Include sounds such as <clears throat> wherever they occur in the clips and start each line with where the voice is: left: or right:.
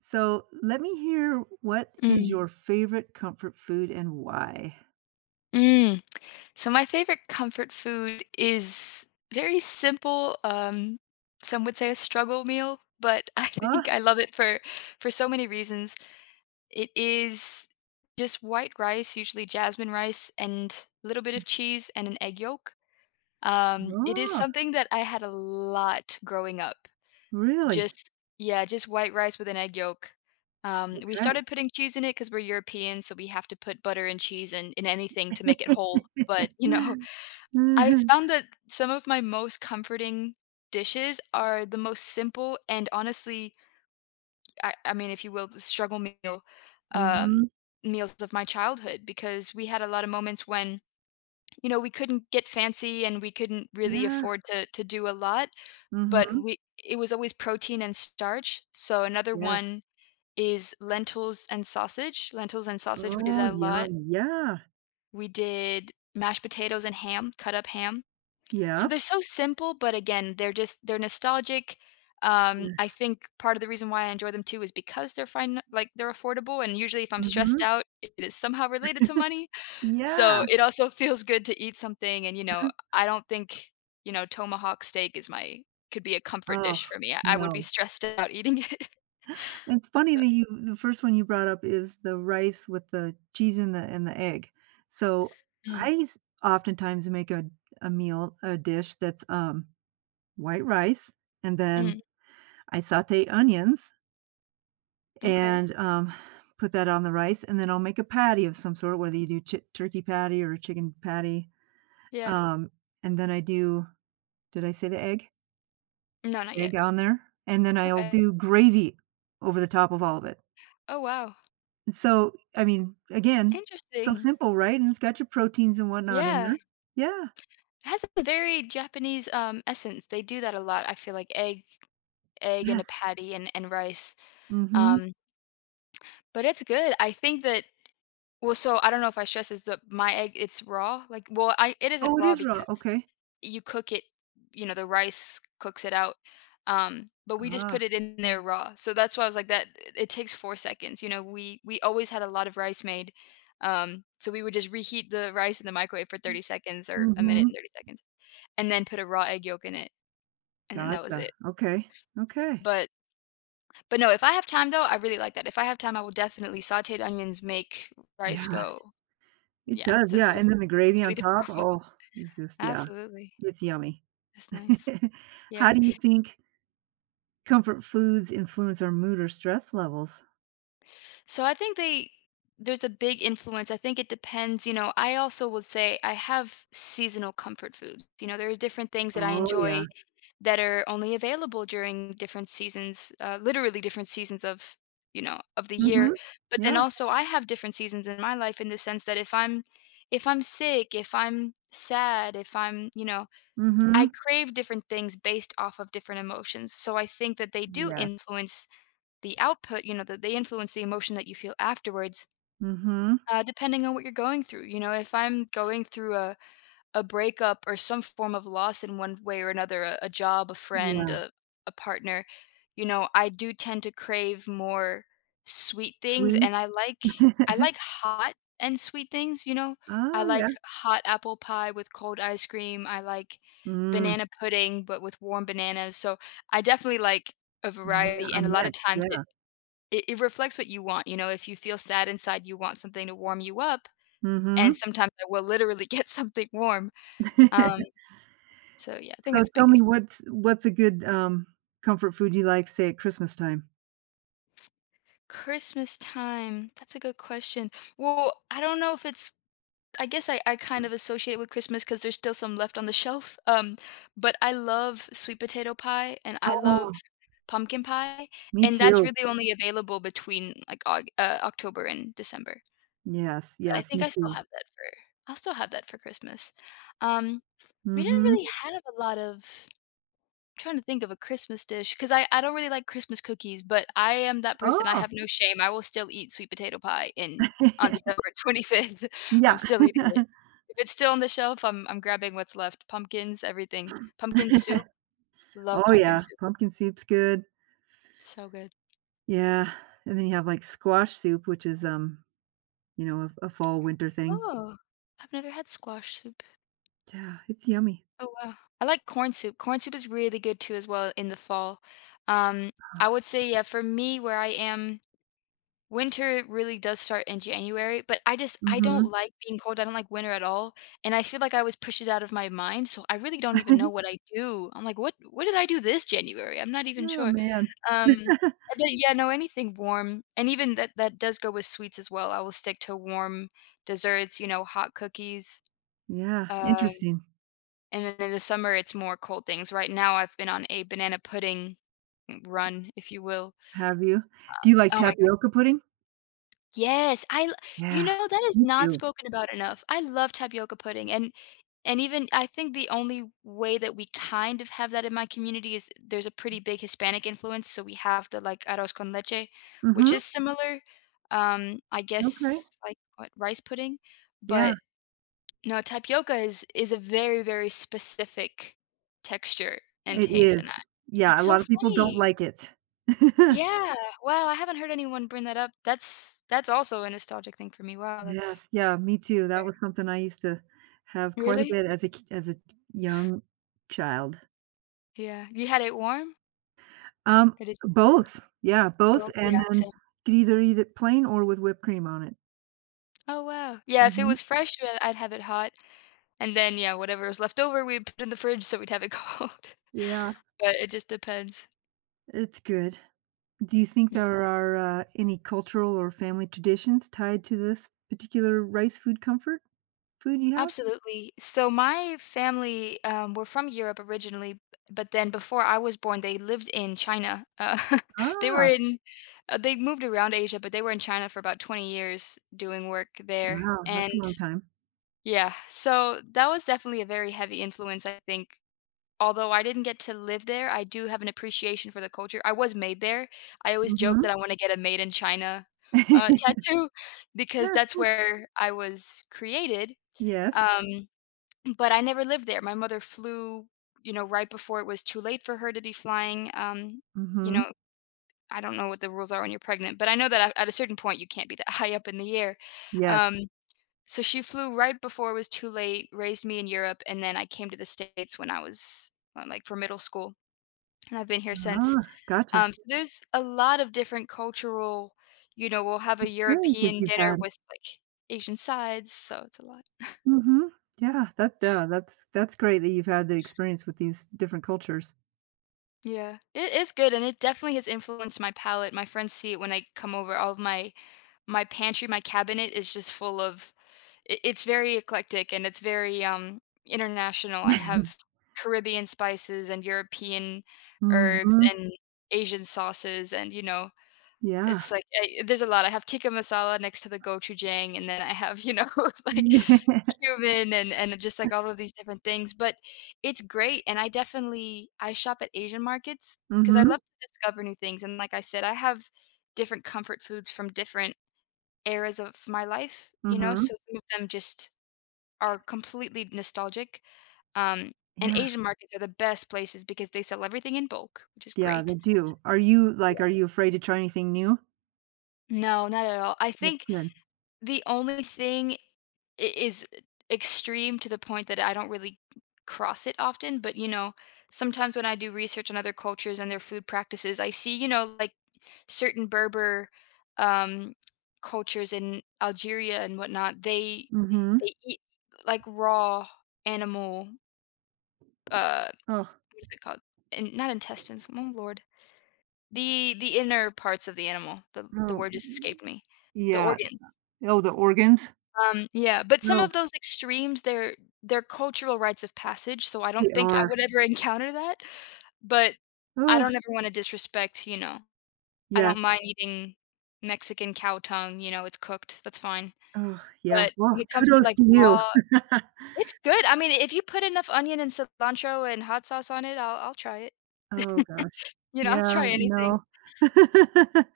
right: So let me hear, what is
left: Mm,
right: your favorite comfort food and why?
left: mm. So my favorite comfort food is very simple. Some would say a struggle meal, but <laughs> I think
right: Ah,
left: I love it for so many reasons. It is just white rice, usually jasmine rice, and a little bit of cheese and an egg yolk. It is
right: oh,
left: something that I had a lot growing up.
right: really?
left: Just yeah, just white rice with an egg yolk. We
right: Okay.
left: started putting cheese in it because 'cause we're European, so we have to put butter and cheese in anything to make it whole, but, you know, <laughs>
right: <laughs>
left: I
right: Mhm,
left: found that some of my most comforting dishes are the most simple and honestly, I mean, if you will, the struggle meal, um,
right: mhm,
left: meals of my childhood because we had a lot of moments when you know, we couldn't get fancy and we couldn't really
right: yeah,
left: afford to do a lot, but
right: mhm,
left: we it was always protein and starch. So another
right: yes.
left: one is lentils and sausage. Lentils and sausage, we did
right: Oh,
left: that a lot.
right: yum, yeah,
left: We did mashed potatoes and ham, cut up ham. So
right: yep,
left: they're so simple, but again, they're just they're nostalgic. I
right: yes,
left: think part of the reason why I enjoy them too is because they're fine, like they're affordable. And usually, if I'm stressed
right: mhm,
left: out, it is somehow related to money.
right: yeah.
left: So, it also feels good to eat something and, you know, I don't think, you know, tomahawk steak is my could be a comfort
right: Oh,
left: dish for me. I would be
right: no.
left: stressed <laughs> out eating it. <laughs>
right: It's funny
left: So
right: that you the first one you brought up is the rice with the cheese and the egg. So
left: Mm,
right: I s- oftentimes make a meal, a dish that's white rice, and then
left: mm,
right: I sauté onions
left: okay.
right: and, put that on the rice, and then I'll make a patty of some sort, whether you do chi turkey patty or a chicken patty,
left: Yeah.
right: um, and then I do, did I say the egg?
left: No, not yet.
right: Egg on there, and then I'll
left: Okay.
right: do gravy over the top of all of it.
left: Oh, wow.
right: So, I mean, again, so
left: Interesting.
right: simple, right? And it's got your proteins and whatnot in
left: Yeah.
right: there. Yeah.
left: It has a very Japanese, essence. They do that a lot. I feel like egg and a
right: Yes.
left: patty and rice.
right: Mhm.
left: Um, but it's good. I think that well, so I don't know if I stress this, the my egg, it's raw. Like, well, I it isn't
right: Oh, it
left: raw
right: is raw,
left: because
right: okay.
left: you cook it you know, the rice cooks it out, but we just
right: Ah.
left: put it in there raw. So that's why I was like that it takes 4 seconds, you know, we always had a lot of rice made, so we would just reheat the rice in the microwave for 30 seconds or a minute
right: Mhm.
left: and 30 seconds, and then put a raw egg yolk in it, and then that was
right: Gotcha.
left: it.
right: Okay. Okay.
left: But but no, if I have time though, I really like that. If I have time, I will definitely sauteed onions make rice go
right: Yes. It
left: yeah,
right: does,
left: so it's a
right: yeah, and then the gravy
left: completely
right: on
left: different <laughs>
right: top,
left: profile.
right: oh, it's just, yeah,
left: Absolutely.
right: it's yummy.
left: That's nice.
right: <laughs> How
left: Yeah.
right: do you think comfort foods influence our mood or stress levels?
left: So I think they there's a big influence. I think it depends, you know, I also would say I have seasonal comfort foods. You know, there's different things that I
right: Oh, yeah.
left: enjoy that are only available during different seasons, literally different seasons of, you know, of the year.
right: Mhm.
left: But then
right: Yeah.
left: also I have different seasons in my life in the sense that if I'm sick, if I'm sad, if I'm, you know, I
right: Mhm.
left: crave different things based off of different emotions. So I think that they do
right: Yes.
left: influence the output, you know, that they influence the emotion that you feel afterwards,
right: Mhm.
left: depending on what you're going through. You know, if I'm going through a breakup or some form of loss in one way or another, a job, a friend,
right: Yeah.
left: a partner, you know, I do tend to crave more sweet things
right: Sweet.
left: and I like
right: <laughs>
left: hot and sweet things, you know. I
right: Oh,
left: like
right: yeah.
left: hot apple pie with cold ice cream. I like
right: Mm.
left: banana pudding but with warm bananas. So I definitely like a
right: Yeah,
left: variety
right: a
left: and a lot of
right: mix,
left: times it
right: yeah.
left: it it reflects what you want, you know, if you feel sad inside, you want something to warm you up, and
right: Mhm.
left: sometimes I will literally <laughs> get something warm, um,
right: <laughs>
left: so yeah, I think
right: So
left: it's
right: tell
left: big in
right: me, what's a good, comfort food you like, say, at Christmas time?
left: Christmas time, that's a good question. Well, I don't know if it's I guess I kind of associate it with Christmas because there's still some left on the <laughs> shelf, but I love sweet potato pie and I love
right: Oh,
left: pumpkin pie,
right: me
left: and that's
right: too.
left: really only available between, like, Aug October and December,
right: Yes,
left: but I
right: yes,
left: think
right: me
left: I still
right: too.
left: have that for I'll still have that for Christmas, um We didn't
right: Mhm.
left: really have a lot of I'm trying to think of a Christmas dish because I don't really like Christmas cookies, but I am that person, I
right: Oh.
left: have no shame, I will still eat sweet potato pie in on December
right: <laughs>
left: 25th, <laughs> I'm
right: Yeah.
left: still eating it.
right: <laughs>
left: If it's still on the shelf, I'm grabbing what's left, pumpkins, everything. Pumpkin soup, love
right: Oh,
left: pumpkin
right: yeah,
left: soup,
right: pumpkin soup's good.
left: so good.
right: Yeah, and then you have, like, squash soup, which is, you know, a fall, winter thing.
left: Oh, I've never had squash soup.
right: Yeah, it's yummy.
left: Oh, wow. I like corn soup is really good too as well in the fall. Um, I would say, yeah, for me, where I am winter really does start in January, but I just I don't
right: Mhm.
left: like being cold, I don't like winter at all, and I feel like I always push it out of my mind, so I really don't even know
right: <laughs>
left: what I do. I'm like, what did I do this January?" I'm not even
right: Oh,
left: sure.
right: man.
left: Um,
right: <laughs>
left: but yeah, no, anything warm, and even that does go with sweets as well. I will stick to warm desserts, you know, hot cookies,
right: Yeah,
left: um,
right: interesting.
left: and then in the summer, it's more cold things. Right now, I've been on a banana pudding run, if you will.
right: Have you? Do you like
left: Oh my god.
right: tapioca pudding?
left: Yes, I l you
right: Yeah,
left: know, that is
right: me
left: not
right: too.
left: spoken about enough. I love tapioca pudding, and even I think the only way that we kind of have that in my community is there's a pretty big Hispanic influence, so we have the, like, arroz con leche, which is
right: Mm.
left: similar, I
right: Mhm, okay.
left: guess, like, what, rice pudding? But,
right: Yeah,
left: no, tapioca is a very, very specific texture and
right: it
left: taste, and I
right: is. Yeah,
left: that's
right: a
left: so
right: lot of people don't
left: funny.
right: like it. <laughs>
left: Yeah. Wow, I haven't heard anyone bring that up. That's also a nostalgic thing for me. Wow,
right: Yes,
left: that's
right: yeah, me too. That was something I used to have
left: rare.
right: quite a
left: Really?
right: bit as a k as a young child.
left: Yeah. You had it warm?
right: Um,
left: Or did you have it
right: both. Yeah, both,
left: both? Yeah,
right: and then
left: same.
right: could either eat it plain or with whipped cream on it.
left: Oh, wow. Yeah, if it
right: Mhm.
left: was fresh, then I'd have it hot, and then, yeah, whatever was left over, we'd put in the fridge so we'd have it <laughs> cold.
right: Yeah,
left: But it just depends.
right: it's good. Do you think
left: Mm.
right: there are, any cultural or family traditions tied to this particular rice food comfort food you have?
left: Absolutely. So my family were from Europe originally, but then before I was born, they lived in China. <laughs> They were
right: Ah,
left: in, they moved around Asia, but they were in China for about 20 years doing work there.
right: wow,
left: And
right: that's a long time.
left: yeah, so that was definitely a very heavy influence, I think. Although I didn't get to live there, I do have an appreciation for the culture. I was made there. I always joke
right: Mhm.
left: that I want to get a made in China <laughs>
right: <laughs>
left: tattoo because that's where I was created.
right: Yes.
left: Um, but I never lived there. My mother flew, you know, right before it was too late for her to be flying. You know,
right: Mhm.
left: I don't know what the rules are when you're pregnant, but I know that at a certain point you can't be that <laughs> high up in the air.
right: Yes.
left: Um, so she flew right before it was too late, raised me in Europe, and then I came to the States when I was like for middle school, and I've been here since.
right: Ah, gotcha.
left: So there's a lot of different cultural, you know, we'll have a
right: Experiences
left: European
right: you've
left: dinner
right: had.
left: with like Asian sides, so it's a lot.
right: Mhm. Yeah, that, yeah, that's great that you've had the experience with these different cultures.
left: Yeah, it is good, and it definitely has influenced my palate. My friends see it when I come over. All of my my pantry, my cabinet is just full of. It's very eclectic and it's very international. I have Caribbean spices and European herbs
right: Mhm.
left: and Asian sauces, and you know,
right: Yeah.
left: it's like I there's a lot. I have tikka masala next to the gochujang, and then I have, you know, <laughs> like,
right: <laughs>
left: cumin and just, like, all of these different things, but it's great, and I definitely I shop at Asian markets because I
right: Mhm,
left: love to discover new things, and like I said, I have different comfort foods from different eras of my life, you know,
right: mhm.
left: so some of them just are completely nostalgic, um, and
right: Yeah,
left: Asian markets are the best places because they sell everything in bulk, which is
right: yeah,
left: great.
right: they do. Are you,
left: Yeah.
right: like, are you afraid to try anything new?
left: No, not at all. I
right: That's
left: think
right: good.
left: the only thing I is extreme to the point that I don't really cross it often, but, you know, sometimes when I do research on other cultures and their food practices, I see, you know, like, certain Berber, um, cultures in Algeria and whatnot,
right: Mm. Mhm.
left: they eat, like, raw animal,
right: Oh.
left: what is it called? And not intestines, oh lord. The inner parts of the animal, the
right: Oh.
left: word just escaped me. The
right: Yeah.
left: organs.
right: Oh, the organs?
left: Yeah, but some
right: Oh,
left: of those extremes, they're cultural rites of passage, so I don't
right: they
left: think I
right: are.
left: would ever <laughs> encounter that, but I
right: Oh,
left: don't ever wanna disrespect. I
right: yeah.
left: don't mind eating Mexican cow tongue, you know, it's cooked, that's fine.
right: Oh, yeah.
left: But
right: Well,
left: when it comes to,
right: kudos
left: like,
right: to you.
left: raw
right: <laughs>
left: it's good, I mean, if you put enough onion and cilantro and hot sauce on it, I'll try it.
right: Oh gosh.
left: You know, I'll <laughs> try
right: Yeah,
left: anything.
right: no. <laughs>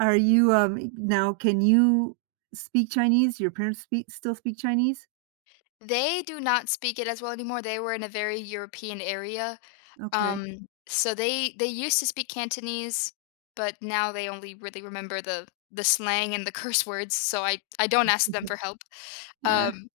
right: Are you, e now can you speak Chinese? Your parents speak still speak Chinese?
left: They do not speak it as well anymore, they were in a very European area.
right: Okay.
left: So they used to speak Cantonese, but now they only really remember the slang and the <laughs> curse words, so I don't ask them
right: Uh.
left: for help.
right: Eh,
left: Um,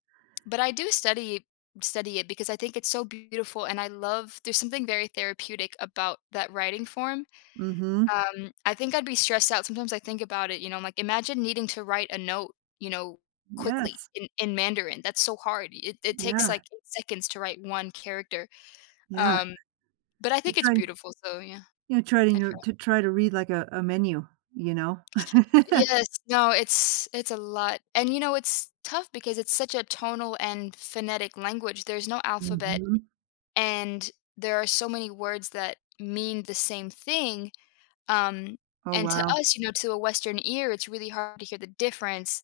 left: but I do study it because I think it's so beautiful and I love there's something very therapeutic about that writing form.
right: mhm.
left: I think I'd be stressed out. Sometimes I think about it, you know, I'm like imagine needing to write a note, you know, quickly
right: Yes.
left: in Mandarin. That's so hard. It takes
right: Yeah,
left: like 8 seconds to write one character.
right: yeah.
left: Um, but I
right: You're
left: think it's
right: trying
left: beautiful. So yeah.
right: you know, trying
left: I
right: your
left: tried.
right: to try to read like a menu, you know? <laughs>
left: Yes, no, it's a lot, and, you know, it's tough because it's such a tonal and phonetic language, there's no alphabet,
right: Mhm.
left: and there are so many words that mean the same thing, um,
right: Oh,
left: and to
right: wow.
left: us, you know, to a Western ear, it's really hard to hear the difference.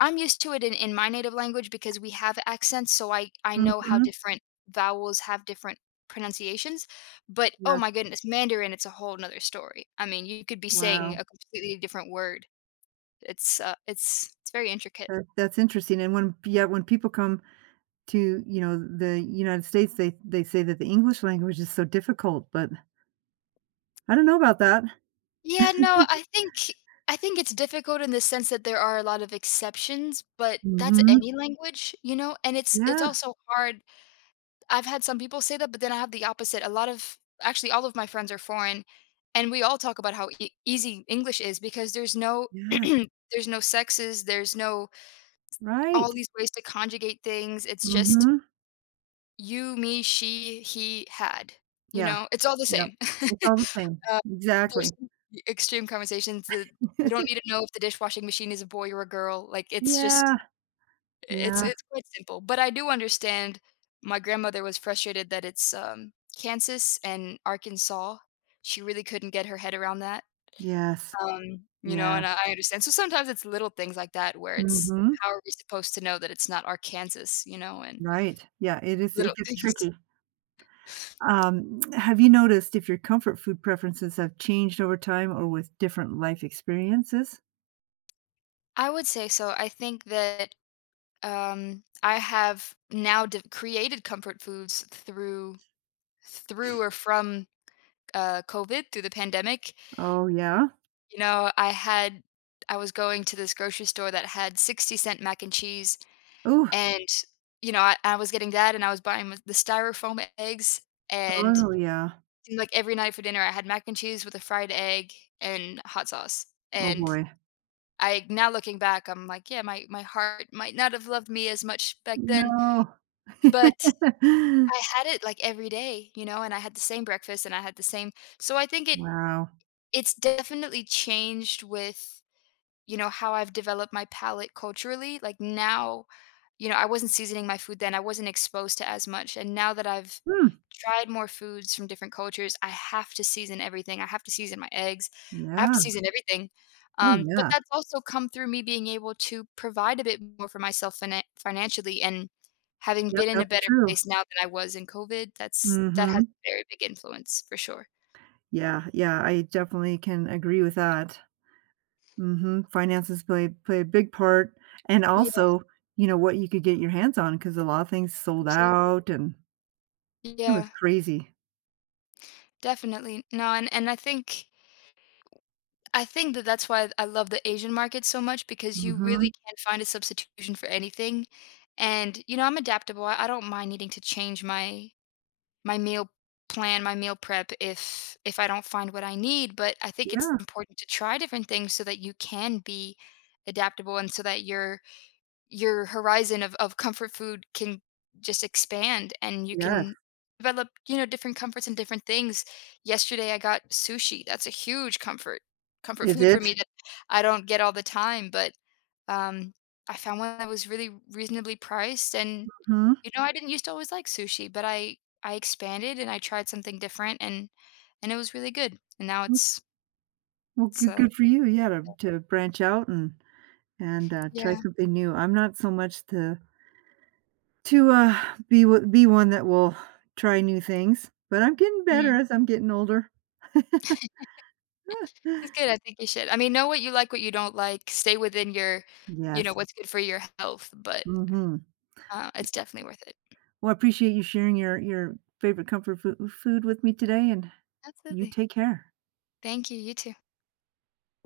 left: I'm used to it in my native language because we have accents, so I know how
right: Mhm.
left: different vowels have different pronunciations, but, oh
right: That's
left: my goodness, Mandarin, it's a whole 'nother story. I mean, you could be saying
right: Wow.
left: a completely different word. It's very intricate.
right: That that's interesting, and when, yeah, when people come to, you know, the United States, they say that the English language is so difficult, but I don't know about that.
left: Yeah, no, I think it's difficult in the sense that there are a lot of exceptions, but that's
right: Mhm.
left: any language, you know? And it's
right: Yeah,
left: also hard. I've had some people say that, but then I have the opposite. A lot of actually all of my friends are foreign, and we all talk about how e easy English is because there's no
right: yeah,
left: <clears throat> there's no sexes, there's no all
right: right.
left: these ways to conjugate things. It's just
right: Mhm.
left: you, me, she, he, had, you
right: Yeah.
left: know? It's all the
right: Yep.
left: same.
right: It's all
left: <laughs>
right: the same.
left: Uh, there's
right: Exactly.
left: some extreme conversations that you don't need to
right: <laughs>
left: know if the dishwashing machine is a boy or a girl. Like, it's just
right: Yeah,
left: it's
right: yeah.
left: it's quite simple, but I do understand my grandmother was frustrated that it's Kansas and Arkansas. She really couldn't get her head around that,
right: Yes.
left: you know,
right: Yeah.
left: and I understand. So sometimes it's little things like that where it's,
right: Mhm.
left: how are we supposed to know that it's not Arkansas, you know, and
right: Right. Yeah, it is, it
left: little
right: gets
left: <laughs> things.
right: tricky. <tsk> Have you noticed if your comfort food preferences have changed over time or with different life experiences?
left: I would say so. I think that I have now d created comfort foods through through or from, COVID, through the pandemic.
right: Oh, yeah?
left: You know, I had I was going to this grocery store that had 60-cent mac and cheese,
right: Oh.
left: and, you know, I was getting that, and I was buying with the styrofoam eggs, and,
right: Oh, yeah.
left: seemed like, every night for dinner, I had mac and cheese with a fried egg and hot sauce,
right: Oh,
left: and
right: boy.
left: I now looking back, I'm like, "Yeah, my heart might not have loved me as much back then,"
right: No.
left: but I
right: <laughs>
left: had it, like, every day, you know, and I had the same breakfast and I had the same so I think it
right: Wow.
left: it's definitely changed with, you know, how I've developed my palate culturally, like, now you know, I wasn't seasoning my food then, I wasn't exposed to as much, and now that I've
right: Hmm.
left: tried more foods from different cultures, I have to season everything, I have to season my eggs, I have to
right: Yeah.
left: season everything,
right: Oh,
left: but
right: yeah.
left: that's also come through me being able to provide a bit more for myself financially, and having
right: Yep,
left: been in a
right: that's
left: better
right: true.
left: place now than I was in COVID, that's that has
right: Mhm.
left: a very big influence for sure.
right: Yeah, yeah, I definitely can agree with that. Mhm. Finances play a big part, and
left: Yeah,
right: also, you know, what you could get your hands on because a lot of things sold
left: absolutely.
right: out, and it was
left: Yeah,
right: crazy.
left: definitely. No, and I think that that's why I love the Asian market so much because you really
right: Mhm.
left: can find a substitution for anything. And, you know, I'm adaptable. I don't mind needing to change my my meal plan, my meal prep if I don't find what I need, but I think it's
right: Yeah.
left: important to try different things so that you can be adaptable and so that you're your horizon of comfort food can just expand and you
right: Yes.
left: can develop you know different comforts and different things yesterday I got sushi, that's a huge comfort <laughs>
right: Is
left: food for me
right: it?
left: that I don't get all the time, but um I found one that was really reasonably priced and
right: Mhm.
left: you know I didn't used to always like sushi but I expanded and I tried something different and it was really good and now
right: Mm,
left: it's
right: well,
left: it's
right: good,
left: uh
right: good for you, yeah, to branch out and, try
left: yeah.
right: something new. I'm not so much to, be one that will try new things, but I'm getting better as I'm getting older. <laughs>
left: It's good,
right: <laughs>
left: I think you should. I mean, know what you like, what you don't like, stay within your you know,
right: Yes.
left: what's good for your health, but,
right: Mhm.
left: it's definitely worth it.
right: Well, I appreciate you sharing your favorite comfort foo food with me today, and you
left: Absolutely.
right: take care.
left: Thank you, you too.